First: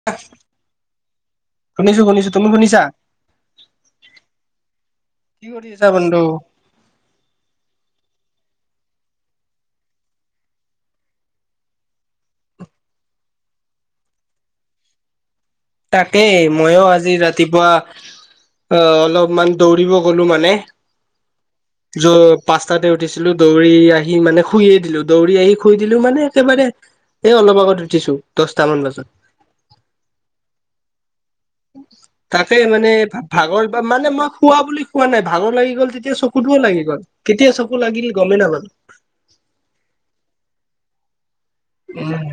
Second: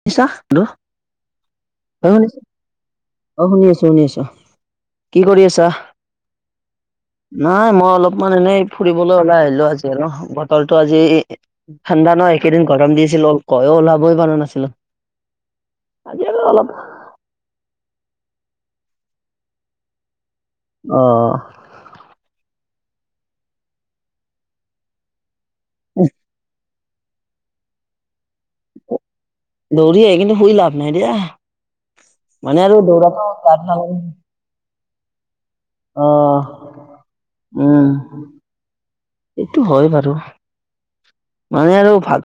শুনিছা? ল শুনিছো তই শুনিছো শুনিছ তুমি শুনিছা? অ' শুনি আছো শুনি আছো। কি কৰি আছা? নাই মই অলপমান এনেই ফুৰিবলৈ ওলাই আহিলো আজি আৰু, বতৰটো আজি ঠাণ্ডা ন একেইদিন গৰম দিছিলো কয়ো ওলাবই পাৰো নাছিলো। আজি তাকেই আৰু অলপ মইও আজি ৰাতিপুৱা অ অলপমান দৌৰিব গ'লো মানে। অ' অ য পাঁচটাতে উঠিছিলো দৌৰি আহি মানে শুইয়ে দিলো দৌৰি আহি-' শুই দিলো মানে একেবাৰে এই অলপ আগত উঠিছো দহটা মান বজাত। দৌৰিয়ে আহি কিন্তু শুই লাভ নাই দিয়া তাকে আৰু মানে দৌৰাটো গাত ভাগৰ বা নালাগে। মানে মই- খোৱা বুলি খোৱা নাই ভাঙৰ লাগি গ'ল অ তেতিয়া চকুতও লাগি গ'ল কেতিয়া চকু উম লাগিল গমেই নাাপালো। এইটো হয় বাৰু মানে আৰু ভাত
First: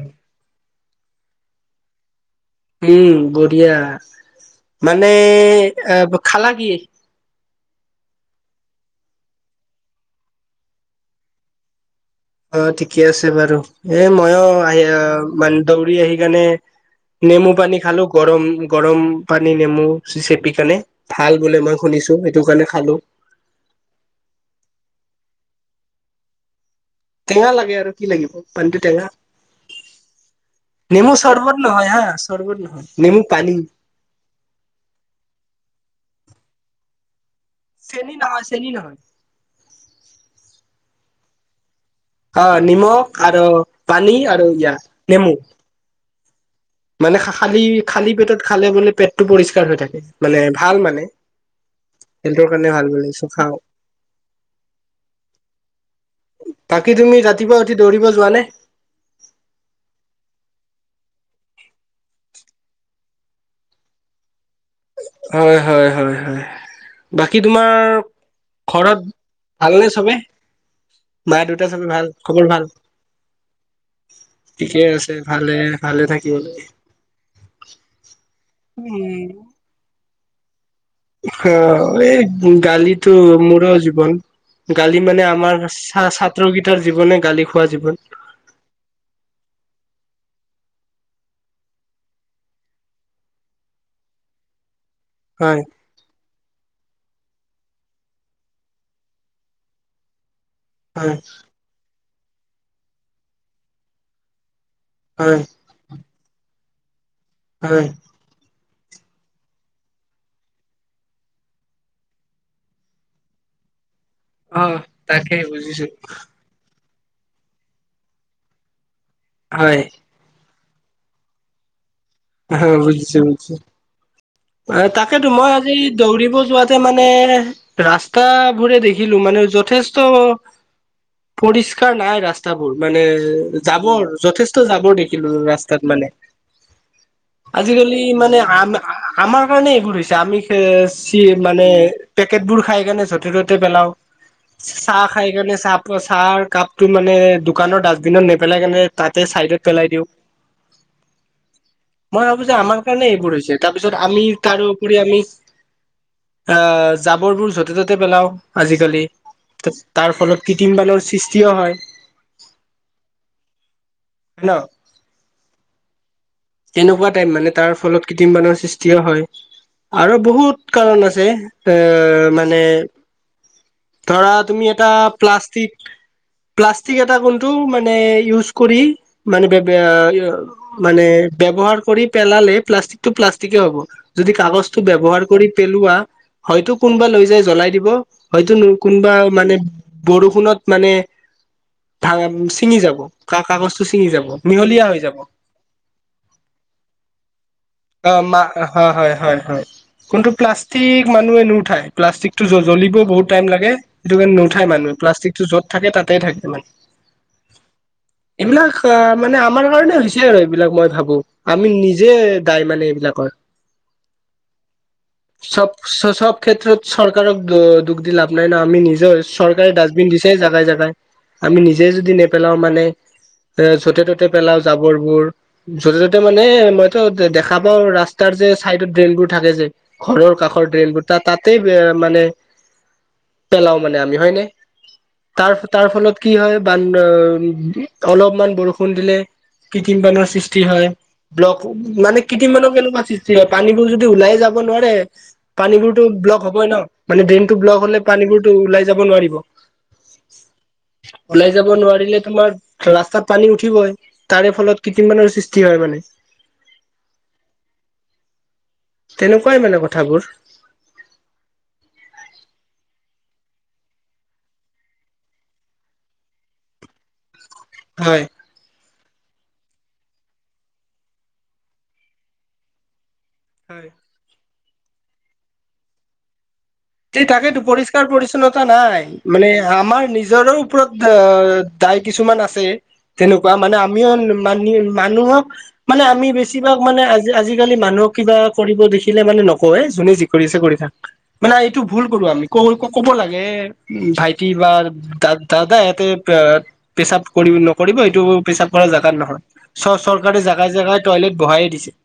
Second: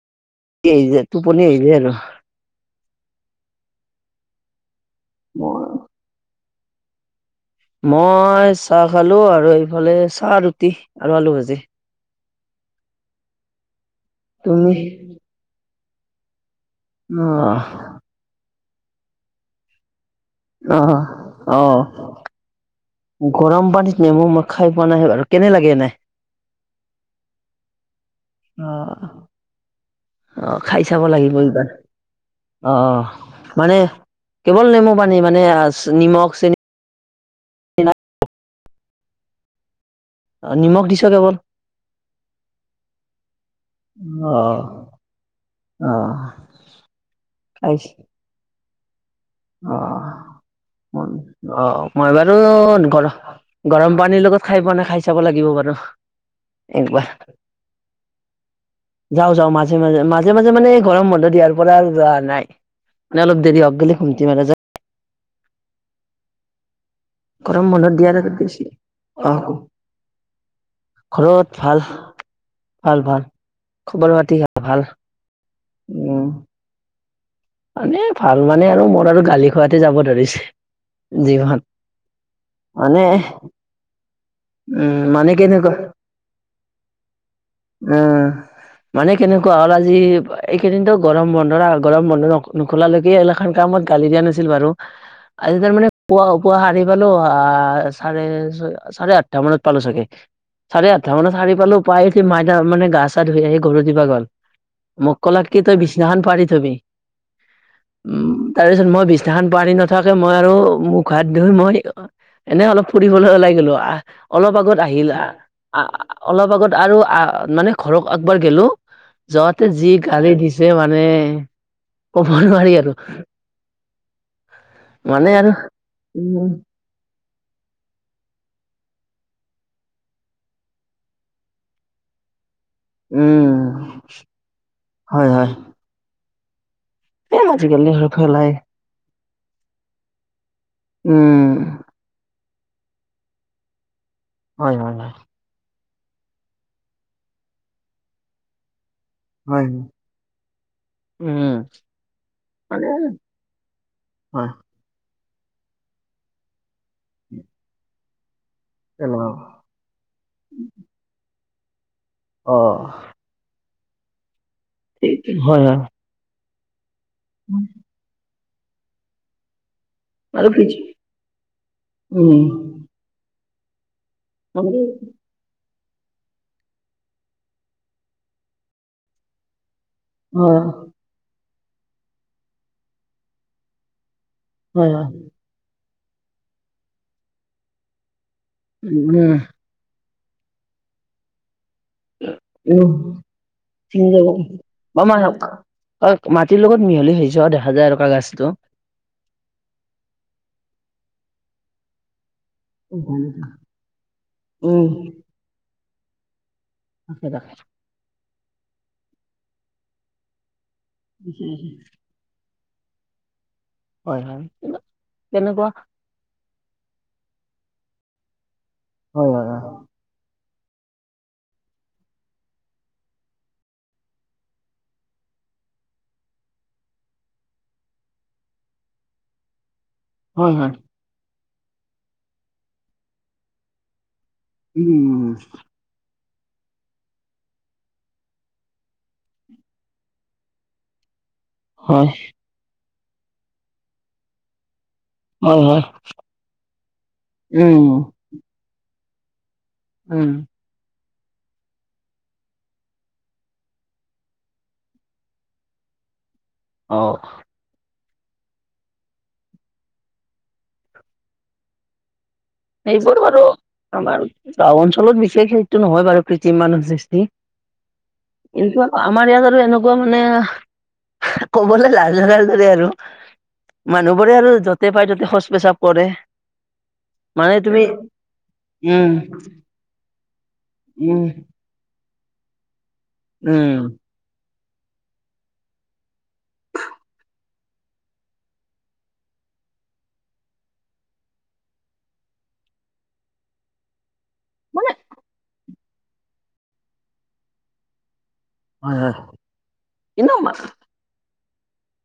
য টোপনি আহ যায় আৰু উম বঢ়িয়া মানে মই এ খালা কি? মই চাহ খালোঁ আৰু এইফালে চাহ ৰুটি আৰু আলু ভাজি। অ ঠিকে আছে বাৰু, এ মইয়ো তুমি আহি আহ মান দৌৰি আহি কেনে নেমু অ পানী খালোঁ গৰম গৰম পানী নেমু চে কেনে, ভাল অ', বোলে মই অ', শুনিছো সেইটো কাৰণে খালো। গৰম পানীত মেমু মই খাই পোৱা নাই বাৰু কেনে লাগে এনে? টেঙা লাগে আৰু কি লাগিব। পানীটো টেঙা অঁ আহ খাই চাব নেমু লাগিব চৰ্বত এইবাৰ, নহয় হা চৰ্বত নহয় আহ নেমু পানী মানে কেৱল নেমু পানী মানে নিমখ চেনি চেনী নহয় চেনী নহয়। অ নিমখ দিছ কেৱল অ নিমখ আৰু পানী আৰু এয়া নেমু। অঁ,, মানে খালী খালী পেটত খালে বোলে পেটটো পৰিষ্কাৰ হৈ থাকে অ', মানে ভাল মানে। অ মই বাৰু হেল্থৰ কাৰণে ভাল বোলে গৰম চ খাও গৰম পানীৰ লগত খাই পোৱা নাই খাই চাব লাগিব বাৰু। বাকী একবাৰ তুমি ৰাতিপুৱা উঠি দৌৰিব যোৱানে? যাওঁ যাওঁ মাজে মাজে, মাজে মাজে মানে গৰম বন্ধ দিয়াৰ পৰা যোৱা নাই। নে অলপ দেৰি হক বুলি ঘুমতি মাৰা যায় হয় হয় হয় হয়। বাকী গৰম বন্ধ তোমাৰ দিয়াৰ আগত গৈছি ঘৰত অ', ভালনে চবে? মায়ে দেউতা চবে ভাল খবৰ ভাল? খবৰ পাতি ভাল। ঠিকেই আছে ভালে ভালে উম। থাকিব,, মানে ভাল মানে আৰু মোৰ আৰু উম, গালি খোৱাতে যাব ধৰিছে। অ জীৱন। এই মানে গালিটো মোৰো জীৱন। গালি উম মানে আমাৰ কেনেকুৱা ছাত্ৰকেইটাৰ জীৱনে গালি খোৱা জীৱন। উম। মানে কেনেকুৱা হল আৰু আজি এইকেইদিনো গৰম বন্ধৰ গৰম বন্ধ ন নোখোলালৈকে এগলাখান কামত গালি দিয়া নাছিল বাৰু আজি হয় তাৰ মানে পুৱা পুৱা সাৰি পালো আহ চাৰে চাৰে আঠটা মানত পালো চাগে। চাৰে আঠটা হয়। মানত আহি পালো উপায়ি মাইনা মানে গা চা ধুই আহি গৰু দিবা গল। মোক হয় ক'লাক কি তই বিছনাখন পাৰি থবি,, হয়। উ তাৰ পিছত মই বিছনাখন পাৰি থৈ নথাকে মই আৰু মুখ হাত ধুই মই এনে অলপ ফুৰিবলৈ ওলাই গলো আহ অলপ অ' আগত আহিল তাকে বুজিছো আহ অলপ আগত আৰু মানে ঘৰক আকবাৰ গলো যোৱাতে হয় যি গালি দিছে মানে। কব নোৱাৰি অ' আৰু। বুজিছো বুজিছো। অ মানে তাকেতো আৰু মই আজি দৌৰিব উম, যোৱা মানে ৰাস্তা বোৰে দেখিলো মানে যথেষ্ট পৰিষ্কাৰ নাই ৰাস্তা ৰাস্তাবোৰ মানে উম, যাবৰ যথেষ্ট জাবৰ হয়, দেখিলো হয় ৰাস্তাত মানে এ আজিকালি আৰু মানে খেলাই আম আমাৰ কাৰণে এইবোৰ হৈছে আমি খ চি উম, মানে পেকেট বোৰ খাই কেনে য'তে ত'তে পেলাও হয়, হয়, চাহ হয়, খাই কেণে চাহ চাহ কাপটো মানে দোকানৰ ডাষ্টবিনত নেপেলাই কেনে তাতে চাইডত হয়, পেলাই দিওঁ উম, মই ভাবো যে আমাৰ মানে কাৰণে এইবোৰ হৈছে তাত আমি হয় তাৰোউপৰি আমি আহ জাবৰবোৰ য'তে ত'তে পেলাও আজিকালি তেনেকুৱা তাৰ ফলত কৃত্ৰিম বানৰ সৃষ্টিও হয় অঁ হেল্ল এইটো হয় হয় এনেকুৱা টাইপ মানে তাৰ ফলত কৃত্ৰিম বানৰ সৃষ্টিও হয় আৰু বহুত কাৰণ আছে এ উম, মানে ধৰা তুমি এটা প্লাষ্টিক প্লাষ্টিক এটা কোনটো মানে ইউজ কৰি মানে অ'। মানে ব্যৱহাৰ কৰি পেলালে প্লাষ্টিকটো প্লাষ্টিকে হ'ব যদি কাগজটো হয় হয় ব্যৱহাৰ কৰি পেলোৱা হয়তো কোনোবা লৈ যাই জ্বলাই দিব হয়তো কোনোবা উম মানে বৰষুণত মানে ধা ছিঙি উম যাব কা কাগজটো ছিঙি যাব মিহলীয়া হৈ যাব অ মাটিৰ লগত মিহলি হৈ যোৱা দেখা যায় এনেকুৱা অ মা গাছটো। হয় -হয় -হয় -হয় -কোনটো প্লাষ্টিক মানুহে নুঠায় প্লাষ্টিকটো জ্বলিব বহুত ল নু উম। মানুহে প্লাষ্টিক টো য'ত থাকে তাতে থাকে মানে আাকে ৰাখ [unintelligible] এইবিলাক মানে আমাৰ কাৰণে হৈছে আৰু এইবিলাক মই ভাবো আমি নিজে দাই মানে এইবিলাকৰ হয় হয় তেনেকুৱা চব -চ -চব ক্ষেত্ৰত চৰকাৰক দুখ দি লাভ নাই ন আমি নিজৰ হয় হয় হয়। চৰকাৰে ডাষ্টবিন দিছে য জাই জাগাই আমি নিজে যদি নেপেলাও মানে এ য'তে ত'তে পেলাও জাবৰবোৰ য'তে ত'তে মানে মইতো দেখা পাওঁ ৰাস্তাৰ যে চাইডত ড্ৰেইনবোৰ থাকে যে ঘৰৰ হয় কাষৰ হয় ড্ৰেইনবোৰ ত তাতে মানে পেলাও মানে আমি হয় ন উম তাৰ ফলত কি হয় বান অলপমান বৰষুণ দিলে কৃত্ৰিম পানৰ সৃষ্টি হয় ব্লক হয় মানে কেইদিমানৰ কেনেকুৱা সৃষ্টি হয় পানীবোৰ যদি ওলাই যাব নোৱাৰে হয় হয় পানীবোৰতো ব্লক হ'বই ন মানে ড্ৰেইনতটো ব্লক উম হলে পানীবোৰতো ওলাই যাব নোৱাৰিব উম ওলাই যাব নোৱাৰিলে তোমাৰ ৰাস্তাত পানী উঠিবই তাৰে ফলত কীৰ্তিমানৰ সৃষ্টি হয় মানে অঁ তেনেকুৱাই মানে কথাবোৰ এই বোৰ বাৰু আমাৰ গাওঁ অঞ্চলত বিশেষ সটো নহয় বাৰু কৃতি মানুহ চিষ্টি হয় কিন্তু আমাৰ ইয়াত আৰু এনেকুৱা মানে কবলে লাজ লগাৰ দৰে আৰু হয় মানুহবোৰে আৰু য'তে পাই ত'তে শৌচ প্ৰেচাৱ কৰে। এই মানে তাকেতো তুমি পৰিষ্কাৰ পৰিচ্ছন্নতা নাই উম মানে আমাৰ নিজৰৰ ওপৰত উম, আহ দাই কিছুমান আছে তেনেকুৱা উম, মানে আমিও মান মানুহক মানে আমি বেছিভাগ মানে আজি আজিকালি মানুহক কিবা কৰিব দেখিলে মানে নকওঁৱ যোনে যি কৰি আছে কৰি থাকক। মানে এইটো ভুল কৰো আমি ক- ক -ক'ব লাগে উম ভাইটি বা মানে দ দাদা ইয়াতে পেচাব কৰিব নকৰিব এইটো পেচাব হয়, জোগাত হয়, নহয় চ কিন্তু চৰকাৰে মা- জোগাই- জোগাই- টয়লেট বহাইে দিছে।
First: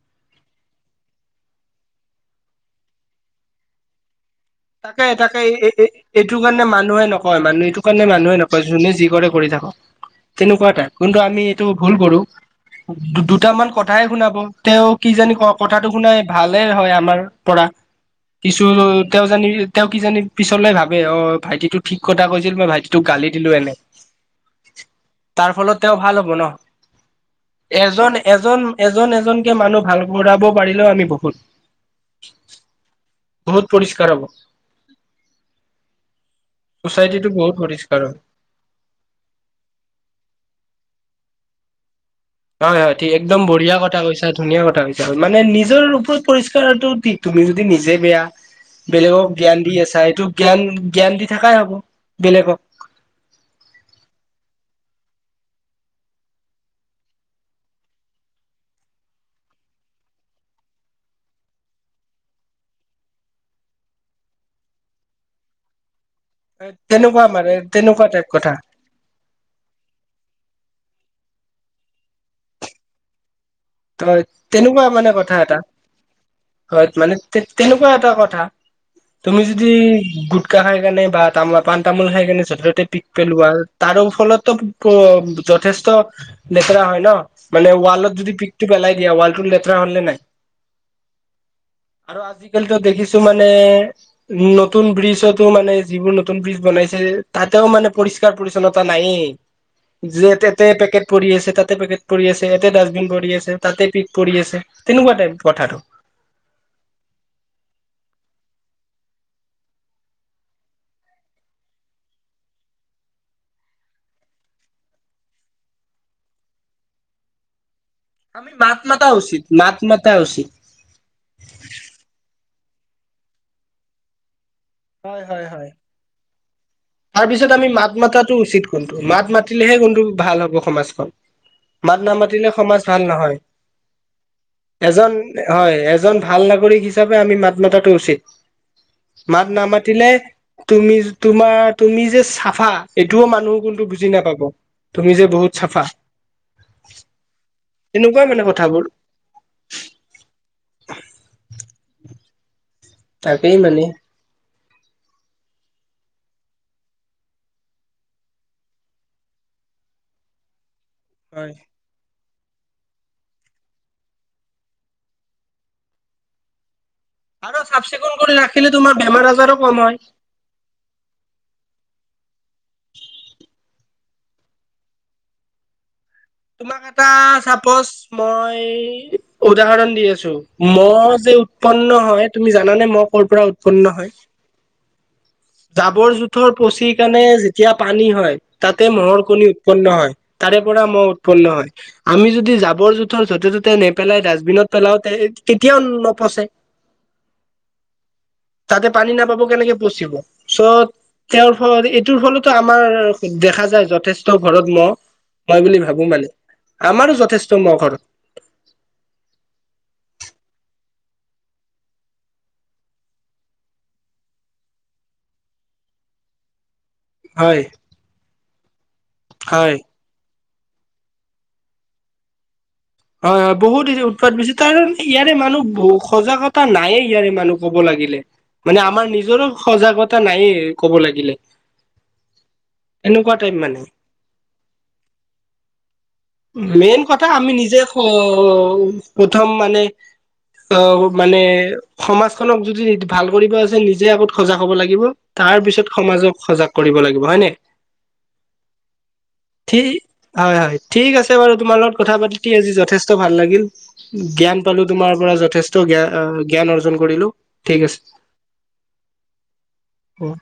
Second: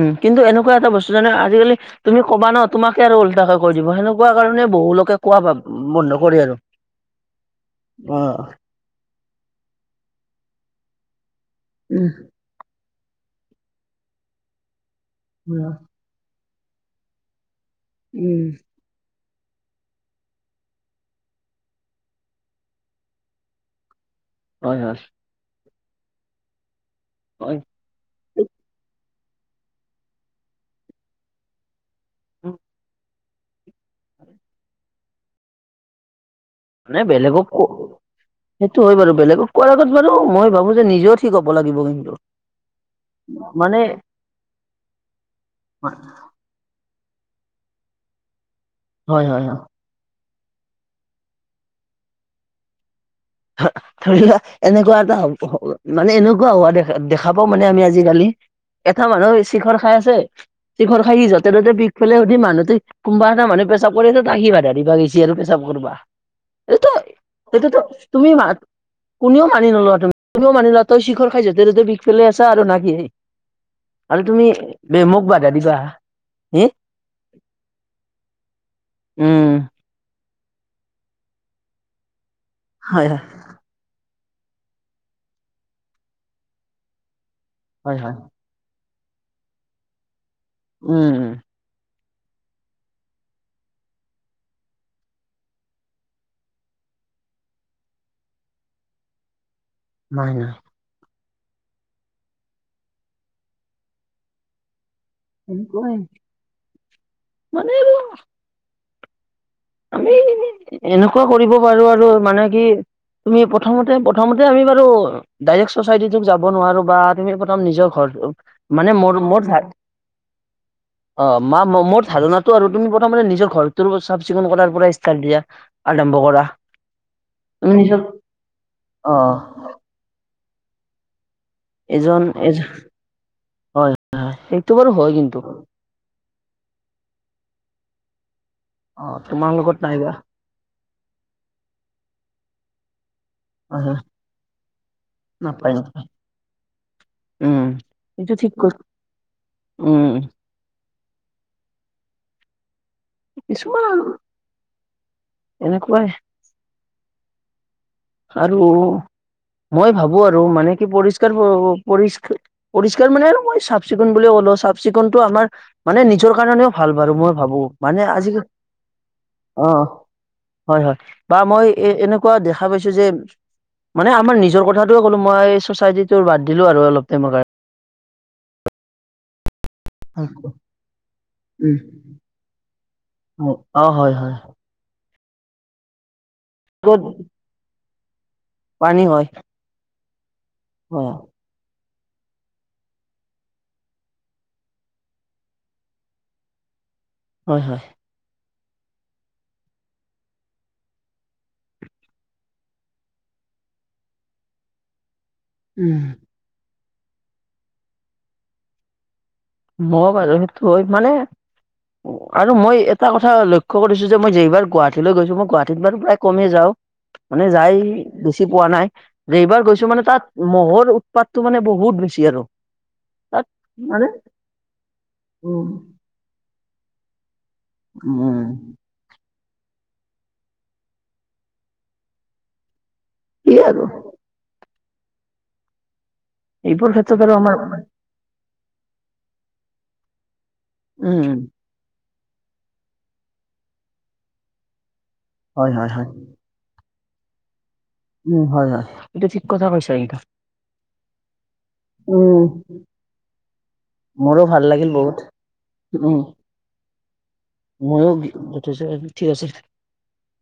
উম কিন্তু এনেকুৱা এটা বস্তু জানা আজিকালি তুমি ক'বা ন তোমাকে আৰু উলোটাকে কৈ দিব হেকুৱা। কোৱা কাৰণে বহু তাকে লোকে কোৱা -তাকে ভাব বন্ধ কৰে -এইটো আৰু। কাৰণে মানুহে নকয় মানুহ এইটো কাৰণে মানুহে অ', নকয়। যোনে যি কৰে কৰি থাকক তেনেকুৱা এটা কিন্তু আমি এইটো ভুল উম, কৰো। দুটামান কথাই শুনাব তেওঁ কি জানি উম, কথাটো শুনাই ভালে হয় আমাৰ পৰা, উম কিছুলৈ তেওঁ জানি তেওঁ কি জানি পিছলে ভাবে অ ভাইটিটোক ঠিক কথা কৈছিলে, মই ভাইটিটোক গালি দিলো এনে। হয়, হয়। তাৰ ফলত তেওঁ ভাল হ'ব ন, হয়। এজন- এজন-এজন এজন এজনকে মানুহ ভাল কৰাব পাৰিলেও আমি বহুত। [inaudible] বহুত পৰিষ্কাৰ হ'ব, মানে চচাইটিটো বেলেগক ক বহুত পৰিষ্কাৰ হয়। সেইটো হয় বাৰু, বেলেগক কোৱাৰ আগত বাৰু মই ভাবো যে নিজেও ঠিক হ'ব লাগিব কিন্তু হয় -হয় -ঠিক একদম বঢ়িয়া মানে কথা কৈছা ধুনীয়া কথা কৈছা মানে নিজৰ ওপৰত পৰিষ্কাৰটো কি তুমি যদি নিজে বেয়া হয়, বেলেগক হয়, হয়। জ্ঞান দি আছা এইটো জ্ঞান- জ্ঞান- দি থকাই হ'ব বেলেগক [inaudible] ধৰি লোৱা এনেকুৱা এটা হ'ব, মানে এনেকুৱা হোৱা দেখা দেখা পাও মানে আমি আজিকালি এটা মানুহে চিখৰ খাই আছে, চিখৰ খাই ই যতে ত'তে পিক পেলাই সুধি মানুহটো কোনোবা এটা মানে পেছাব কৰিছে তাকে বাধা দিবা গিছি আৰু পেছাব কৰিবা। তেনেকুৱা মানে তেনেকুৱা টাইপ। কথা [unintelligible] কোনেও মানি নলোৱা তুমি কোনেও মানি লোৱা তই শিখৰ খাই য'তে য'তে বিষ পেলাই আছ আৰু না কি! তয় আৰু তুমি তেনেকুৱা মানে মোক কথা বাধা এটা। দিবা হে হয়। মানে তেনেকুৱা এটা কথা তুমি উম যদি গোটকা খাইকনে বা তামোল পাণ তামোল খাই কাৰনে যতে-ততে পিক হয় হয় পেলোৱা তাৰো ফলতো যথেষ্ট লেতেৰা হয় ন, মানে হয় ৱালত হয় যদি পিক পিক পেলাই দিয়া ৱালটো লেতেৰা হ'ল নে নাই? উম। আৰু আজিকালিতো দেখিছো মানে নতুন ব্ৰিজতো মানে যিবোৰ নতুন ব্ৰিজ বনাইছে তাতেও মানে পৰিষ্কাৰ পৰিষ্কাৰ-পৰিচ্ছনতা নায়েই। নাই নাই যতে পেকেট পৰি আছে তাতে পেকেট পৰি আছে ইতে ডাষ্টবিন পৰি আছে। তাতে পিক পৰি আছে তেনেকুৱা টাইপ। কথাটো সেনেকুৱাই, মানে আৰু আমি এনেই, এনেকুৱা কৰিব পাৰো আৰু মানে কি তুমি প্ৰথমতে প্ৰথমতে আমি বাৰু ডাইৰে ছচাইটি তোক যাব নোৱাৰো বা তুমি প্ৰথম নিজৰ ঘৰ- টো আমি মাত মানে মাতা মোৰ উচিত মোৰ মাত মাতা উচিত অ মা মোৰ ধাৰণাটো আৰু তুমি প্ৰথমতে নিজৰ ঘৰটোৰ চাফ-চিকুণ কৰাৰ পৰাই- হয় কাজিয়া হয় হয় আৰম্ভ কৰ তাৰপিছত আমি মাত মাতাটো উচিত কিন্তু অ মাত মাতিলেহে কিন্তু ভাল হ'ব সমাজ- খন। মাত এজন নামাতিলে এ সমাজ ভাল নহয়। হয় সেইটো বাৰু হয় এজন কিন্তু হয়। এজন ভাল নাগৰিক হিচাপে আমি মাত মাতাটো উচিত। অঁ। মাত নামাতিলে- তুমি তোমাৰ তুমি যে চাফা এইটোও মানুহ হয় কিন্তু হয় বুজি নাপাব। তুমি যে বহুত চাফা। উমঁ, তেনেকুৱাই মানে কথাবোৰ উমঁ। তাকেই মানে কিছুমান আৰু এনেকুৱাই। আৰু মই ভাবো আৰু মানে কি হয় পৰিষ্কাৰ-পৰিচ্ছন পৰিষ্কাৰ মানে আৰু মই চাফ-চিকুণ বুলিয়ে ক'লো চাফ- চিকুণটো আমাৰ মানে নিজৰ কাৰণেও ভাল বাৰু। মই ভাবো আৰু মানে চাফ-চিকুণ আজি কৰি ৰাখিলে তোমাৰ বেমাৰ-আজাৰো অ কম হয়। হয়, হয়, বা মই এ এনেকুৱা দেখা পাইছো যে- মানে আমাৰ নিজৰ কথাটোৱে ক'লো মই চ'চাইটিটো বাদ দিলো তোমাক আৰু এটা অলপ টাইমৰ কাৰণে। মই উদাহৰণ- দি আছো। কাৰণে ম'হ যে উৎপন্ন উম হয়, তুমি জানানে ম'হ ক'ৰ পৰা উৎপন্ন হয়? জাবৰ-জোথৰ পচি ক'ত কেণে যেতিয়া পানী হয়, তাতে পানী ম'হৰ হয় কণী উৎপন্ন হয়। তাৰে পৰা ম'হ হয় উৎপন্ন হয়। আমি যদি জাবৰ-জোথৰ য'তে ত'তে নেপেলাই ডাষ্টবিনত পেলাও তে কেতিয়াও নপচে। হয়-হয়। তাতে পানী নাপাব কেনেকে পচিব। চ'- তেওঁৰ ফলত এইটোৰ ফলতো আমাৰ দেখা যায় যথেষ্ট ঘৰত ম'হ। হয় বুলি উম ভাবো মানে, আমাৰো যথেষ্ট মহ ঘৰত। হয় বাৰ। মানে আৰু মই এটা কথা লক্ষ্য কৰিছো যে মই যেইবাৰ গুৱাহাটীলৈ গৈছো মই গুৱাহাটীত বাৰু প্ৰায় কমেই যাওঁ। মানে হয় যাই বেছি পোৱা নাই। যেইবাৰ হয় গৈছো মানে তা'ত- মহ'ৰ উৎপাতটো মানে বহুত বেছি আৰু। তাত হয়-হয়, বহুত মানে উৎপাত বেছি তাৰ ইয়াৰে মানুহ উম বহু সজাগতা নায়ে ইয়াৰে মানুহ। ক'ব লাগিলে উম মানে আমাৰ নিজৰো সজাগতা নাইয়ে কব লাগিলে, এনেকুৱা কি টাইপ আৰু মানে। এইবোৰ মেইন ক্ষেত্ৰত কথা আৰু আমি আমাৰ নিজে- অহ', প্ৰথম মানে অ উম মানে- সমাজ খনক যদি ভাল কৰিব আছে নিজে আগত সজাগ হ'ব লাগিব, তাৰ হয় পিছত হয় হয় সমাজক- সজাগ কৰিব লাগিব হয় নাই। উম হয় হয় এইটো ঠিক কথা কৈছা কিন্তু হয়-হয়, ঠিক আছে বাৰু তোমাৰ লগত কথা উম পাতি আজি য- যথেষ্ট ভাল লাগিল। মোৰো জ্ঞান ভাল পালো লাগিল তোমাৰ বহুত পৰা যথেষ্ট জ্ঞান অৰ্জন কৰিলো। ঠিক মইও যথেষ্ট ঠিক আছে দে। উম।